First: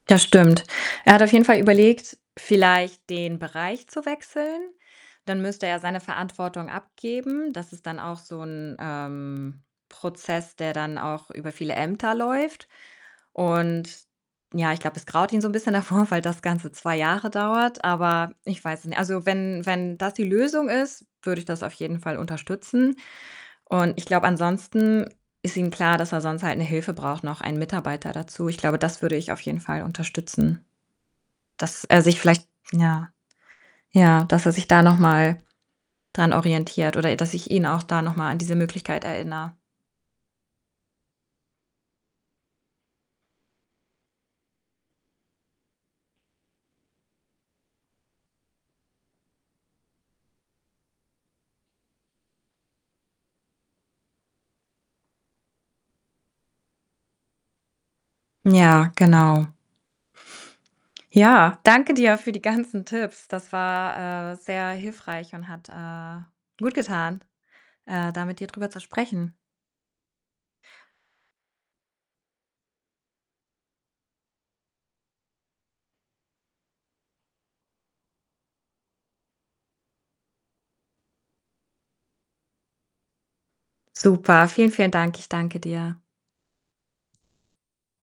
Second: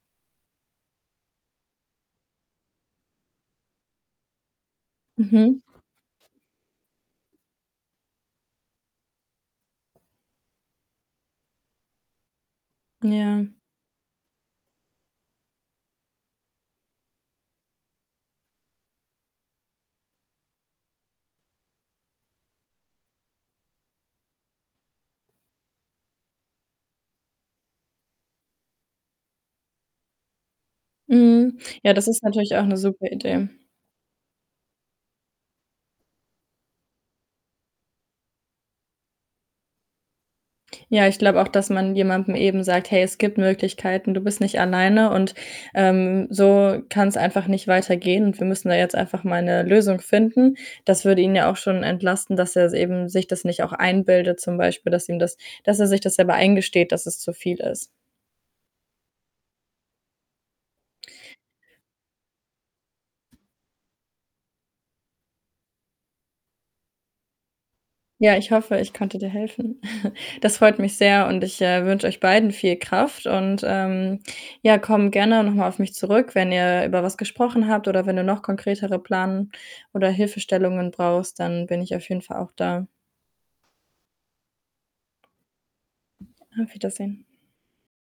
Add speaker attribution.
Speaker 1: Das stimmt. Er hat auf jeden Fall überlegt, vielleicht den Bereich zu wechseln. Dann
Speaker 2: Mhm.
Speaker 1: müsste er seine Verantwortung abgeben. Das ist dann auch so 'n, ähm, Prozess, der dann auch über viele Ämter läuft.
Speaker 2: Ja.
Speaker 1: Und ja, ich glaube, es graut ihn so 'n bisschen davor, weil das Ganze 2 Jahre dauert, aber ich weiß es ni also, wenn wenn das die Lösung ist, würde ich das auf jeden Fall unterstützen und ich glaube, ansonsten ist ihm klar, dass er sonst halt 'ne Hilfe braucht, noch 1 Mitarbeiter dazu. Ich glaube, das würde ich auf jeden Fall unterstützen,
Speaker 2: Mhm.
Speaker 1: dass
Speaker 2: Ja,
Speaker 1: er
Speaker 2: das
Speaker 1: sich
Speaker 2: ist
Speaker 1: vielleicht
Speaker 2: natürlich auch 'ne super
Speaker 1: ja,
Speaker 2: Idee.
Speaker 1: ja, dass er sich da noch mal dran orientiert oder ä dass ich ihn auch da noch mal an diese Möglichkeit erinnere.
Speaker 2: Ja, ich glaube auch, dass man jemandem eben sagt: „Hey, es gibt Möglichkeiten, du bist nicht alleine und, ähm, so kann's einfach nicht weitergehen, und wir müssen da jetzt einfach mal 'ne Lösung finden.“ Das würde ihn ja auch schon entlasten, dass er es eben sich das nicht auch einbildet zum Beispiel, dass ihm das dass er sich das selber eingesteht, dass es zu viel ist.
Speaker 1: Ja, genau. Ja, danke dir für die ganzen Tipps. Das war, äh, sehr hilfreich und hat, äh, gutgetan, äh, da
Speaker 2: Ja,
Speaker 1: mit dir
Speaker 2: ich
Speaker 1: drüber
Speaker 2: hoffe,
Speaker 1: zu
Speaker 2: ich konnte dir
Speaker 1: sprechen.
Speaker 2: helfen. Das freut mich sehr, und ich, äh, wünsche euch beiden viel Kraft und, ähm, ja, komm gerne noch mal auf mich zurück, wenn ihr über was gesprochen habt oder wenn du noch konkretere Plan oder Hilfestellungen brauchst, dann bin ich auf jeden Fall auch da.
Speaker 1: Super, vielen, vielen Dank. Ich danke dir.
Speaker 2: Auf Wiedersehen.